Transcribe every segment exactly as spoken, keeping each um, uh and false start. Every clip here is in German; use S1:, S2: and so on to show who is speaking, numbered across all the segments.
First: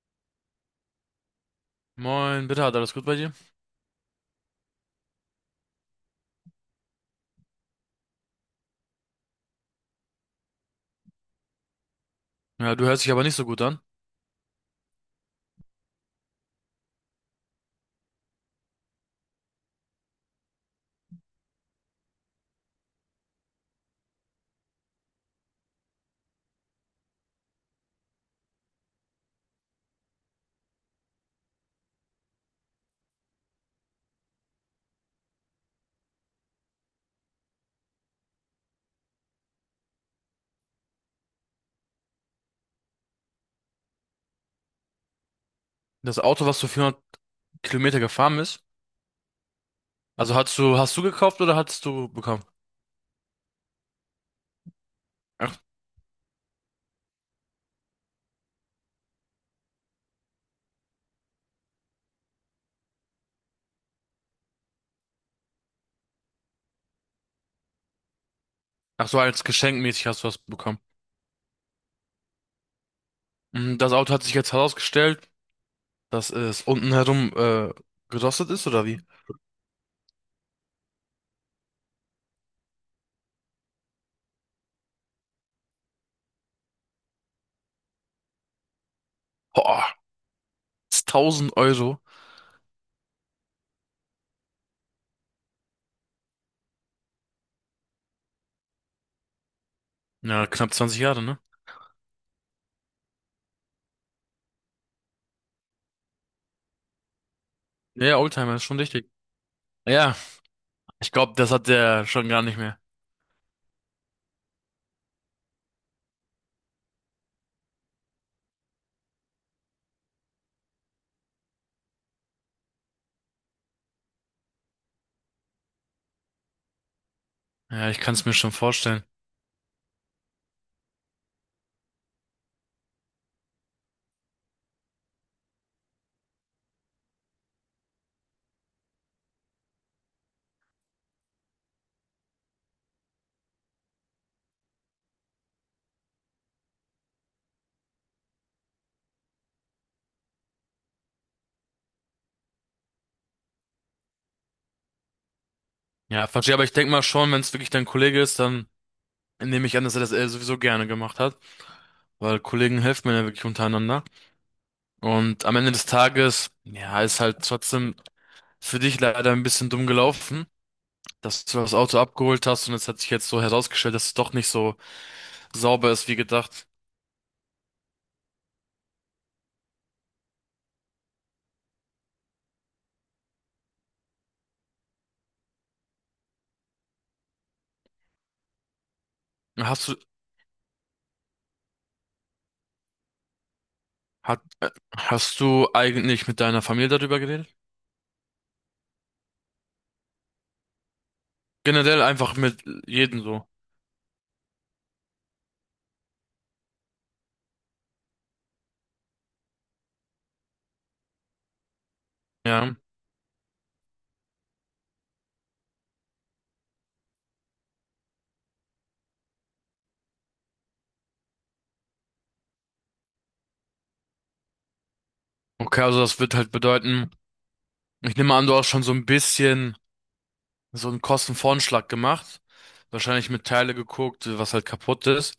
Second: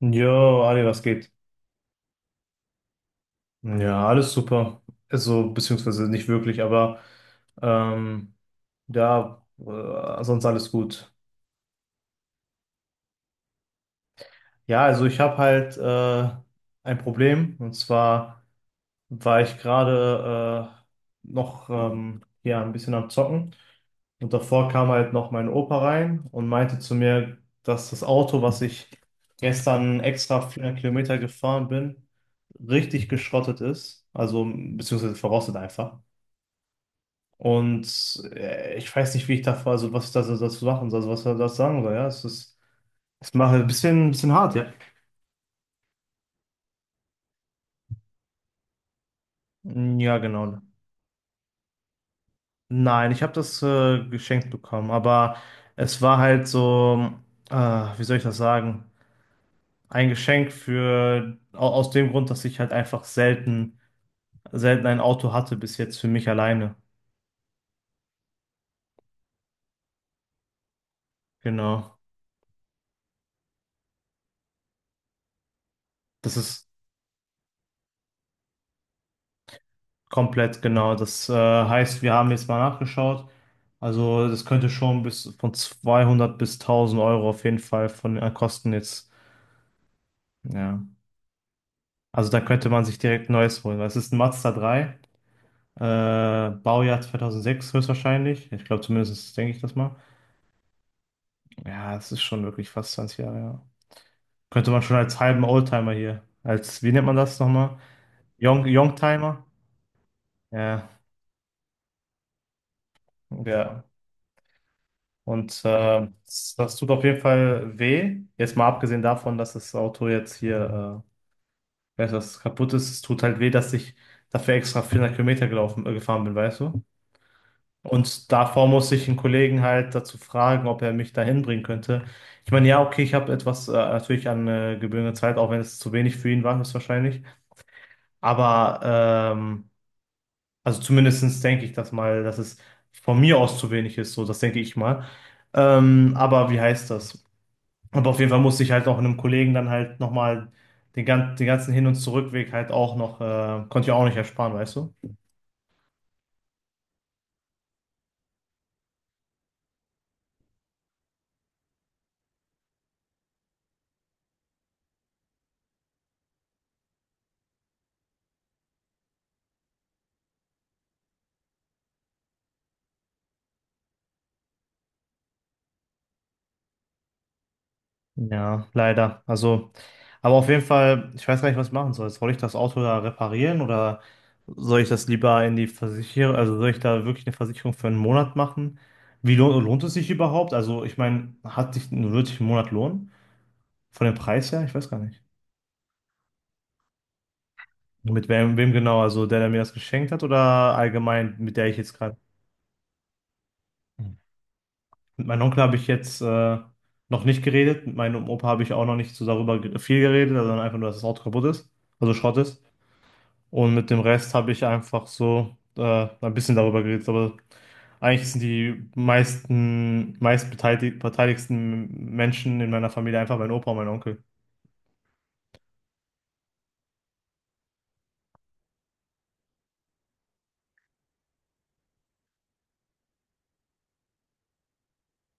S1: Jo, Ali, was geht?
S2: Moin, bitte, hat alles gut bei dir?
S1: Ja, alles super. Also, beziehungsweise nicht wirklich, aber ähm, ja, äh, sonst alles gut.
S2: Ja, du hörst dich aber nicht so gut an.
S1: Ja, also ich habe halt äh, ein Problem und zwar war ich gerade äh, noch ähm, ja, ein bisschen am Zocken. Und davor kam halt noch mein Opa rein und meinte zu mir, dass das Auto, was ich gestern extra 400 Kilometer gefahren bin, richtig geschrottet ist. Also, beziehungsweise verrostet einfach. Und äh, ich weiß nicht, wie ich davor, also was ich das, das machen soll, also was er das sagen soll. Ja, es ist, es macht ein bisschen, ein bisschen hart, ja.
S2: Das Auto, was du vierhundert Kilometer gefahren bist,
S1: Ja,
S2: also hast
S1: genau.
S2: du, hast du gekauft oder hattest du bekommen?
S1: Nein, ich habe das äh, geschenkt bekommen, aber
S2: Ach,
S1: es war halt so, äh, wie soll ich das sagen? Ein Geschenk für, au- aus dem Grund, dass ich halt einfach selten, selten ein Auto hatte bis jetzt für mich alleine.
S2: Ach so, als geschenkmäßig hast du was bekommen.
S1: Genau.
S2: Mm. Das Auto hat sich jetzt herausgestellt, dass
S1: Das
S2: es
S1: ist
S2: unten herum äh, gerostet ist, oder wie?
S1: komplett genau. Das äh, heißt, wir haben jetzt mal nachgeschaut. Also das könnte schon bis von zweihundert bis tausend Euro auf jeden Fall von den Kosten jetzt.
S2: Boah,
S1: Ja.
S2: das ist tausend Euro.
S1: Also da könnte man sich direkt ein neues holen. Es ist ein Mazda drei. Äh, Baujahr zweitausendsechs höchstwahrscheinlich. Ich glaube, zumindest denke ich das mal.
S2: Ja, knapp zwanzig Jahre, ne?
S1: Ja, es ist schon wirklich fast zwanzig Jahre, ja. Könnte man schon als halben Oldtimer hier, als, wie nennt man das nochmal?
S2: Ja, ja, Oldtimer ist
S1: Young,
S2: schon richtig.
S1: Youngtimer?
S2: Ja,
S1: Ja,
S2: ich glaube, das hat der schon gar nicht mehr.
S1: ja. Und äh, das, das tut auf jeden Fall weh. Jetzt mal abgesehen davon, dass das Auto jetzt hier, äh, weißt du, dass es kaputt ist, es tut halt weh, dass ich dafür extra vierhundert Kilometer gelaufen, äh, gefahren bin, weißt du?
S2: Ja, ich kann es
S1: Und
S2: mir schon
S1: davor musste
S2: vorstellen.
S1: ich einen Kollegen halt dazu fragen, ob er mich dahin bringen könnte. Ich meine, ja, okay, ich habe etwas äh, natürlich an äh, gebührende Zeit, auch wenn es zu wenig für ihn war, höchstwahrscheinlich. Aber ähm, also zumindestens denke ich das mal, dass es von mir aus zu wenig ist, so, das denke ich mal. Ähm, aber wie heißt das? Aber auf jeden Fall musste ich halt auch einem Kollegen dann halt nochmal den, gan den ganzen Hin- und Zurückweg halt auch noch, äh, konnte ich auch nicht ersparen, weißt du?
S2: Ja, verstehe, aber ich denke mal schon, wenn es wirklich dein Kollege ist, dann nehme ich an, dass er das äh, sowieso gerne gemacht hat, weil Kollegen helfen mir ja wirklich untereinander. Und am Ende des Tages, ja, ist halt trotzdem für dich leider ein bisschen dumm gelaufen, dass du das Auto abgeholt hast und es hat sich jetzt so herausgestellt, dass es doch nicht so sauber ist wie gedacht.
S1: Ja, leider. Also, aber auf jeden Fall, ich weiß gar nicht, was ich machen soll. Soll ich das Auto da reparieren oder soll ich das lieber in die Versicherung, also soll ich da wirklich eine Versicherung für einen Monat machen? Wie lohnt, lohnt
S2: Hast
S1: es
S2: du,
S1: sich überhaupt? Also, ich meine, hat sich, wird sich ein Monat lohnen? Von dem
S2: hat,
S1: Preis her?
S2: äh,
S1: Ich weiß gar nicht.
S2: hast du eigentlich mit deiner Familie darüber geredet?
S1: Mit wem, wem genau? Also, der, der mir das geschenkt hat oder allgemein, mit der ich jetzt
S2: Generell
S1: gerade.
S2: einfach mit jedem so.
S1: Hm. Mit meinem Onkel habe ich jetzt äh, noch nicht geredet. Mit meinem Opa habe ich auch noch nicht so darüber ge- viel geredet, sondern einfach nur, dass das Auto kaputt ist, also Schrott ist.
S2: Ja.
S1: Und mit dem Rest habe ich einfach so äh, ein bisschen darüber geredet. Aber eigentlich sind die meisten, meistbeteiligten beteiligsten Menschen in meiner Familie einfach mein Opa und mein Onkel.
S2: Okay, also das wird halt bedeuten, ich nehme an, du hast schon so ein bisschen so einen Kostenvoranschlag gemacht, wahrscheinlich mit Teile geguckt, was halt kaputt ist.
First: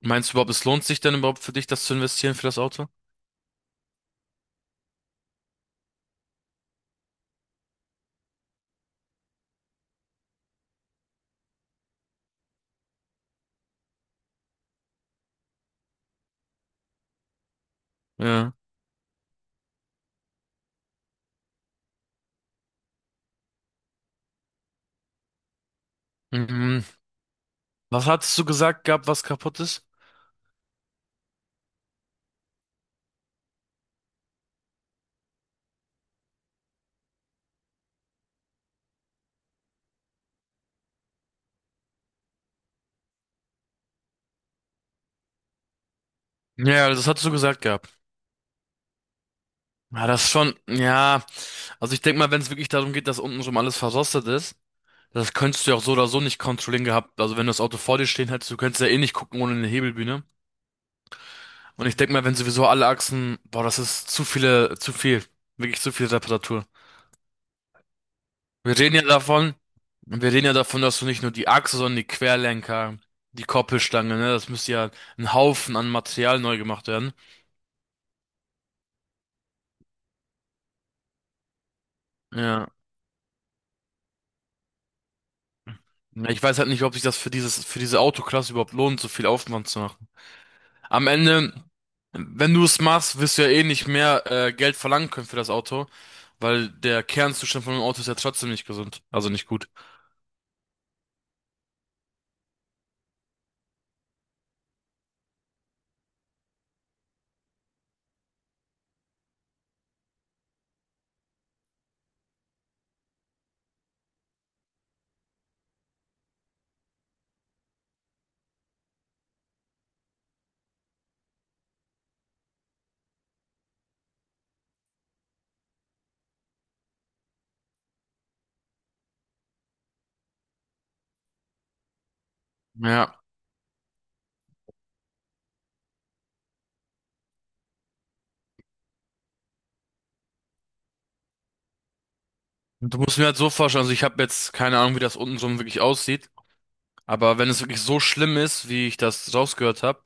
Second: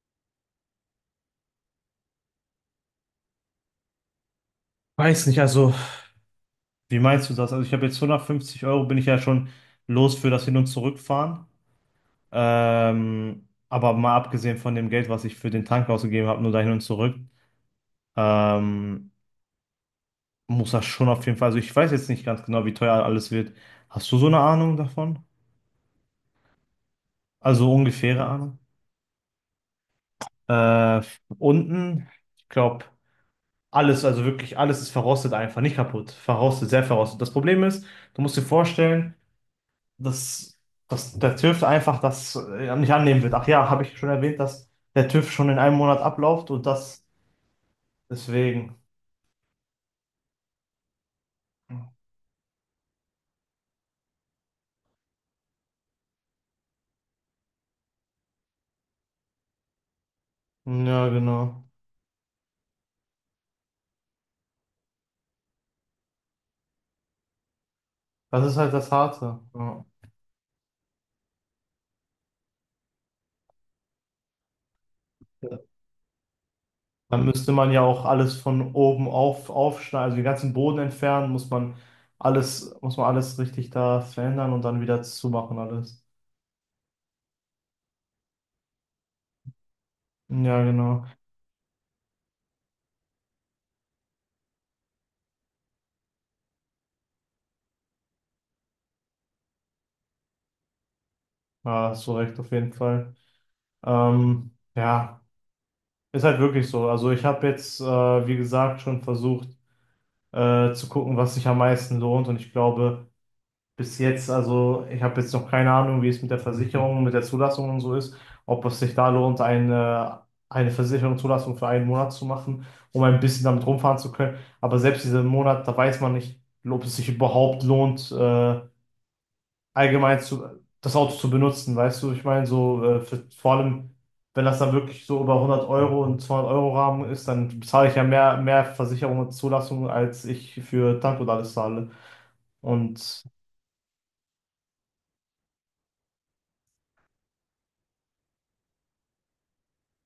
S2: Meinst du überhaupt, es lohnt sich denn überhaupt für dich, das zu investieren für das Auto?
S1: Weiß nicht, also. Wie meinst du das? Also ich habe jetzt hundertfünfzig Euro, bin ich ja schon los für das Hin- und Zurückfahren. Ähm, aber mal abgesehen von dem Geld, was ich für den Tank ausgegeben habe, nur dahin und zurück,
S2: Ja.
S1: ähm, muss das schon auf jeden Fall. Also ich weiß jetzt nicht ganz genau, wie teuer alles wird. Hast du so eine Ahnung davon?
S2: Mhm.
S1: Also
S2: Was
S1: ungefähre
S2: hattest du
S1: Ahnung?
S2: gesagt gehabt, was kaputt ist?
S1: Äh, Unten, ich glaube, alles, also wirklich alles ist verrostet einfach, nicht kaputt. Verrostet, sehr verrostet. Das Problem ist, du musst dir vorstellen, dass, dass der TÜV einfach das äh, nicht annehmen wird. Ach ja, habe ich schon erwähnt, dass der TÜV schon in einem Monat abläuft und
S2: Ja,
S1: das
S2: das hattest du gesagt gehabt.
S1: deswegen.
S2: Ja, das ist schon, ja. Also ich denke mal, wenn es wirklich darum geht, dass unten schon alles verrostet ist, das könntest du ja auch so oder so nicht kontrollieren gehabt. Also wenn du das Auto vor dir stehen hättest, du könntest ja eh nicht gucken ohne eine Hebelbühne.
S1: Ja, genau.
S2: Und ich denke mal, wenn sowieso alle Achsen, boah, das ist zu viele, zu viel. Wirklich zu viel Reparatur.
S1: Das ist halt
S2: Wir
S1: das
S2: reden ja
S1: Harte.
S2: davon,
S1: Ja.
S2: wir reden ja davon, dass du nicht nur die Achse, sondern die Querlenker, die Koppelstange, ne, das müsste ja ein Haufen an Material neu gemacht werden.
S1: Dann müsste man ja auch alles von oben auf aufschneiden, also den ganzen Boden entfernen, muss man
S2: Ja.
S1: alles, muss man alles richtig da verändern und dann wieder zumachen alles.
S2: Ja, ich weiß halt nicht, ob sich das für dieses, für diese Autoklasse überhaupt lohnt, so viel Aufwand zu machen.
S1: Ja, genau.
S2: Am Ende, wenn du es machst, wirst du ja eh nicht mehr äh, Geld verlangen können für das Auto, weil der Kernzustand von einem Auto ist ja trotzdem nicht gesund, also nicht gut.
S1: Ja, hast du recht, auf jeden Fall. Ähm, ja, ist halt wirklich so. Also ich habe jetzt, äh, wie gesagt, schon versucht äh, zu gucken, was sich am meisten lohnt. Und ich glaube, bis jetzt, also ich habe jetzt noch keine Ahnung, wie es mit der Versicherung, mit der Zulassung und so ist, ob es sich da lohnt, eine, eine Versicherung, Zulassung für einen Monat zu machen, um ein bisschen damit rumfahren zu können. Aber selbst diesen Monat, da weiß man nicht, ob es sich überhaupt lohnt, äh, allgemein zu, das Auto zu benutzen, weißt du? Ich meine, so äh,
S2: Ja.
S1: für, vor allem, wenn das dann wirklich so über hundert Euro und zweihundert Euro Rahmen ist, dann bezahle ich ja mehr, mehr Versicherung und Zulassung, als ich für Tank und alles zahle.
S2: Und du musst
S1: Und
S2: mir halt so vorstellen, also ich habe jetzt keine Ahnung, wie das untenrum wirklich aussieht, aber wenn es wirklich so schlimm ist, wie ich das rausgehört habe,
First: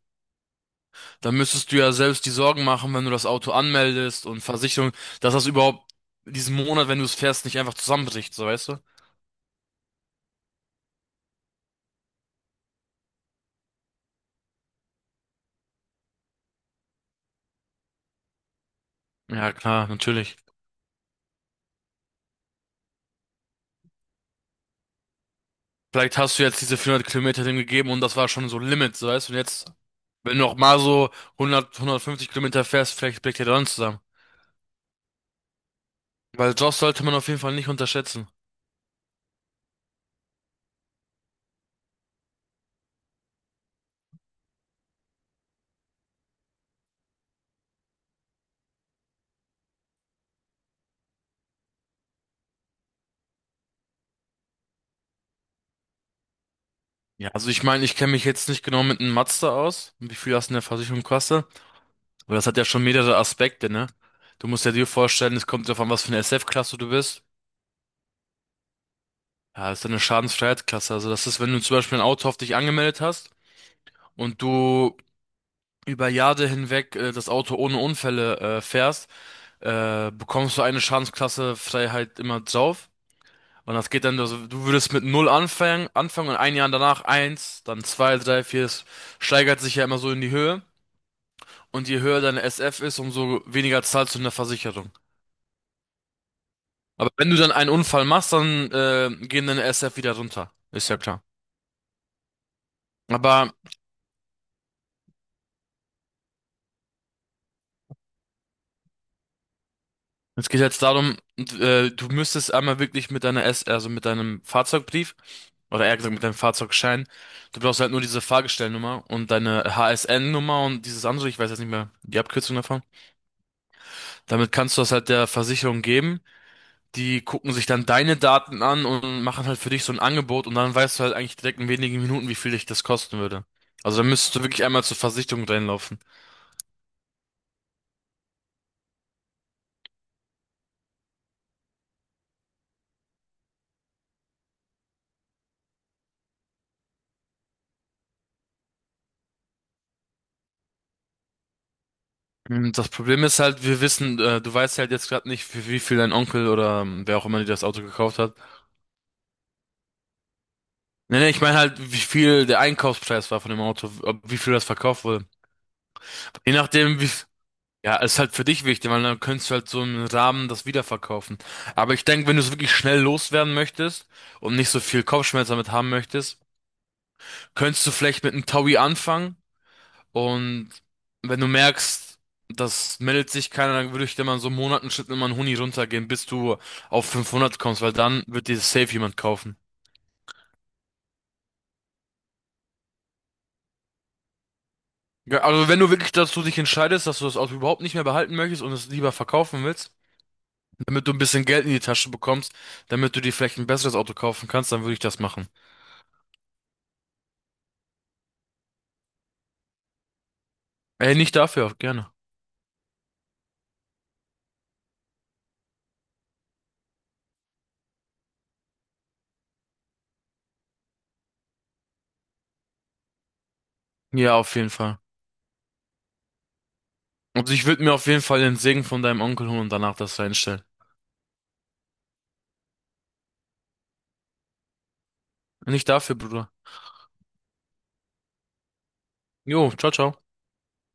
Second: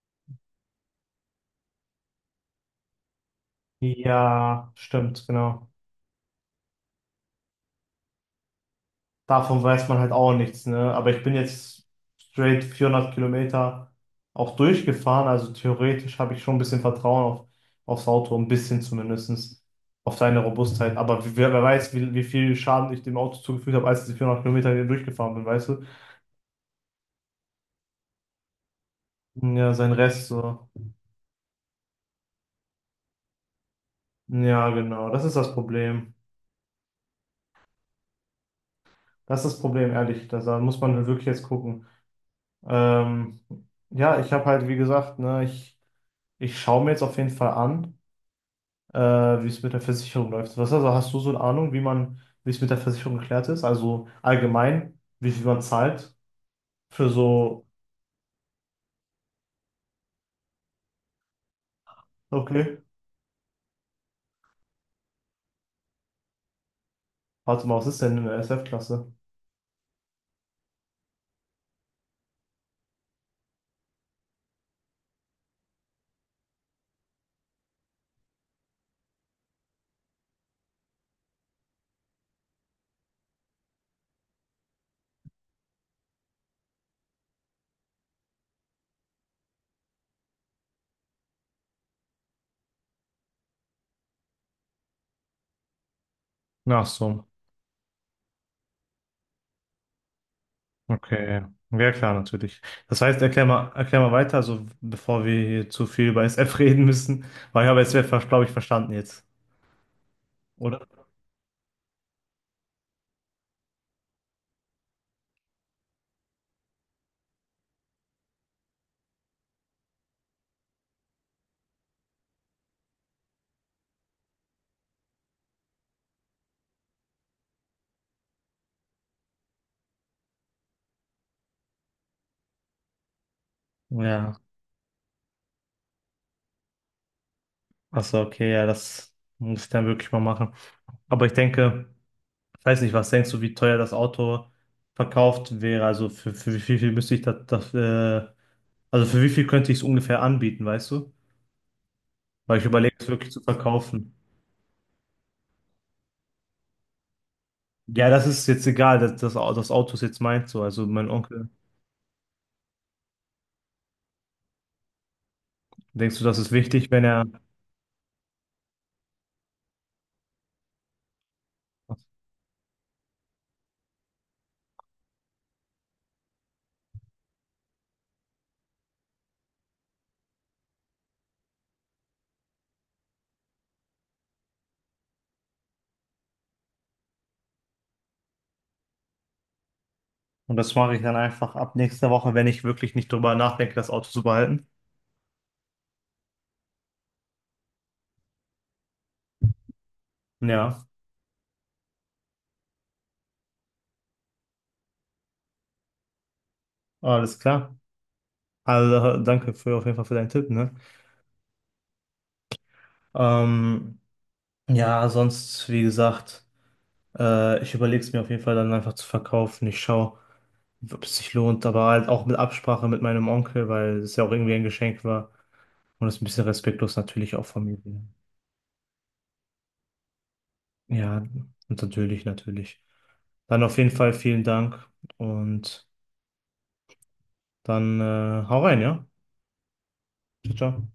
S2: dann müsstest du ja selbst die Sorgen machen, wenn du das Auto anmeldest und
S1: ja,
S2: Versicherung,
S1: stimmt,
S2: dass das
S1: genau.
S2: überhaupt diesen Monat, wenn du es fährst, nicht einfach zusammenbricht, so weißt du?
S1: Davon weiß man halt auch nichts, ne? Aber ich bin jetzt straight vierhundert Kilometer auch durchgefahren, also theoretisch habe ich schon ein bisschen Vertrauen auf, aufs Auto, ein bisschen
S2: Ja,
S1: zumindest,
S2: klar,
S1: auf
S2: natürlich.
S1: seine Robustheit. Aber wer, wer weiß, wie, wie viel Schaden ich dem Auto zugefügt habe, als ich die vierhundert Kilometer hier durchgefahren bin, weißt du?
S2: Vielleicht hast du jetzt diese vierhundert Kilometer dem gegeben und das war schon so Limit, so weißt du? Und
S1: Ja,
S2: jetzt,
S1: sein Rest
S2: wenn du noch
S1: so.
S2: mal so hundert, hundertfünfzig Kilometer fährst, vielleicht bricht der dann zusammen.
S1: Ja, genau, das ist das Problem.
S2: Weil Josh sollte man auf jeden Fall nicht unterschätzen.
S1: Das ist das Problem, ehrlich. Das, da muss man halt wirklich jetzt gucken. Ähm, ja, ich habe halt, wie gesagt, ne, ich, ich schaue mir jetzt auf jeden Fall an. äh, wie es mit der Versicherung läuft. Was, also hast du so eine Ahnung, wie man, wie es mit der Versicherung geklärt ist? Also allgemein, wie viel man zahlt für
S2: Ja, also ich
S1: so,
S2: meine, ich kenne mich jetzt nicht genau mit einem Mazda aus, wie viel das in der Versicherung kostet, aber das hat ja
S1: okay,
S2: schon mehrere Aspekte, ne? Du musst ja dir vorstellen, es kommt darauf an, was für eine S F-Klasse du bist.
S1: warte mal, was ist denn eine S F-Klasse?
S2: Ja, das ist eine Schadensfreiheitsklasse. Also das ist, wenn du zum Beispiel ein Auto auf dich angemeldet hast und du über Jahre hinweg äh, das Auto ohne Unfälle äh, fährst, äh, bekommst du eine Schadensklasse Freiheit immer drauf. Und das geht dann, also du würdest mit null anfangen, anfangen und ein Jahr danach eins, dann zwei, drei, vier. Es steigert sich ja immer so in die Höhe. Und je höher deine S F ist, umso weniger zahlst du in der Versicherung.
S1: Ach
S2: Aber
S1: so,
S2: wenn du dann einen Unfall machst, dann äh, gehen deine S F wieder runter. Ist ja klar.
S1: okay. Ja, klar, natürlich. Das heißt, erklär
S2: Aber
S1: mal, erklär mal weiter, also bevor wir hier zu viel über S F reden müssen, weil ich habe S F, glaube ich, verstanden jetzt,
S2: es geht jetzt
S1: oder?
S2: darum, äh, du müsstest einmal wirklich mit deiner S, also mit deinem Fahrzeugbrief, oder eher gesagt mit deinem Fahrzeugschein, du brauchst halt nur diese Fahrgestellnummer und deine H S N-Nummer und dieses andere, ich weiß jetzt nicht mehr die Abkürzung davon. Damit kannst du das halt der Versicherung geben. Die gucken sich dann deine Daten an und machen halt für dich so ein Angebot und dann weißt du halt eigentlich direkt in wenigen Minuten, wie viel dich das kosten würde. Also dann müsstest
S1: Ja,
S2: du wirklich einmal zur Versicherung reinlaufen.
S1: ach so, okay, ja, das muss ich dann wirklich mal machen. Aber ich denke. Ich weiß nicht, was denkst du, wie teuer das Auto verkauft wäre? Also für, für wie viel, müsste ich das, das äh, also für wie viel könnte ich es ungefähr anbieten, weißt du? Weil ich
S2: Mm, das
S1: überlege, es
S2: Problem
S1: wirklich
S2: ist
S1: zu
S2: halt, wir
S1: verkaufen.
S2: wissen, äh, du weißt halt jetzt gerade nicht, für wie viel dein Onkel oder ähm, wer auch immer dir das Auto
S1: Ja,
S2: gekauft
S1: das
S2: hat.
S1: ist jetzt egal, das, das, Au- das Auto ist jetzt meins so. Also mein
S2: Nee, nee, ich
S1: Onkel,
S2: meine halt, wie viel der Einkaufspreis war von dem Auto, ob, wie viel das verkauft wurde.
S1: denkst du, das ist
S2: Je
S1: wichtig,
S2: nachdem,
S1: wenn
S2: wie,
S1: er,
S2: f- Ja, ist halt für dich wichtig, weil dann könntest du halt so einen Rahmen das wiederverkaufen. Aber ich denke, wenn du es wirklich schnell loswerden möchtest und nicht so viel Kopfschmerzen damit haben möchtest, könntest du vielleicht mit einem Taui anfangen. Und wenn du merkst, das meldet sich keiner, dann würde ich dir mal in so Monaten Schritt immer einen Huni runtergehen, bis du auf fünfhundert kommst, weil dann wird dir safe jemand kaufen.
S1: und das mache ich dann einfach ab nächster Woche, wenn ich wirklich nicht drüber nachdenke, das Auto zu behalten.
S2: Ja, also wenn du wirklich dazu dich entscheidest, dass du das Auto überhaupt nicht mehr behalten möchtest und es lieber verkaufen willst,
S1: Ja,
S2: damit du ein bisschen Geld in die Tasche bekommst, damit du dir vielleicht ein besseres Auto kaufen kannst, dann würde ich das machen.
S1: alles klar. Also danke für, auf jeden Fall für deinen Tipp, ne?
S2: Ey, nicht dafür, auch gerne.
S1: Ähm, ja, sonst, wie gesagt. Äh, ich überlege es mir auf jeden Fall dann einfach zu verkaufen. Ich schaue, ob es sich lohnt, aber halt auch mit Absprache mit meinem Onkel, weil es ja auch
S2: Ja,
S1: irgendwie
S2: auf
S1: ein
S2: jeden Fall.
S1: Geschenk war. Und es ist ein bisschen respektlos natürlich auch
S2: Und
S1: von
S2: ich
S1: mir.
S2: würde mir auf jeden Fall den Segen von deinem Onkel holen und danach das reinstellen.
S1: Ja, und natürlich, natürlich. Dann auf jeden Fall vielen Dank und
S2: Nicht dafür, Bruder.
S1: dann äh, hau rein, ja?
S2: Jo, ciao, ciao.
S1: Ciao, ciao.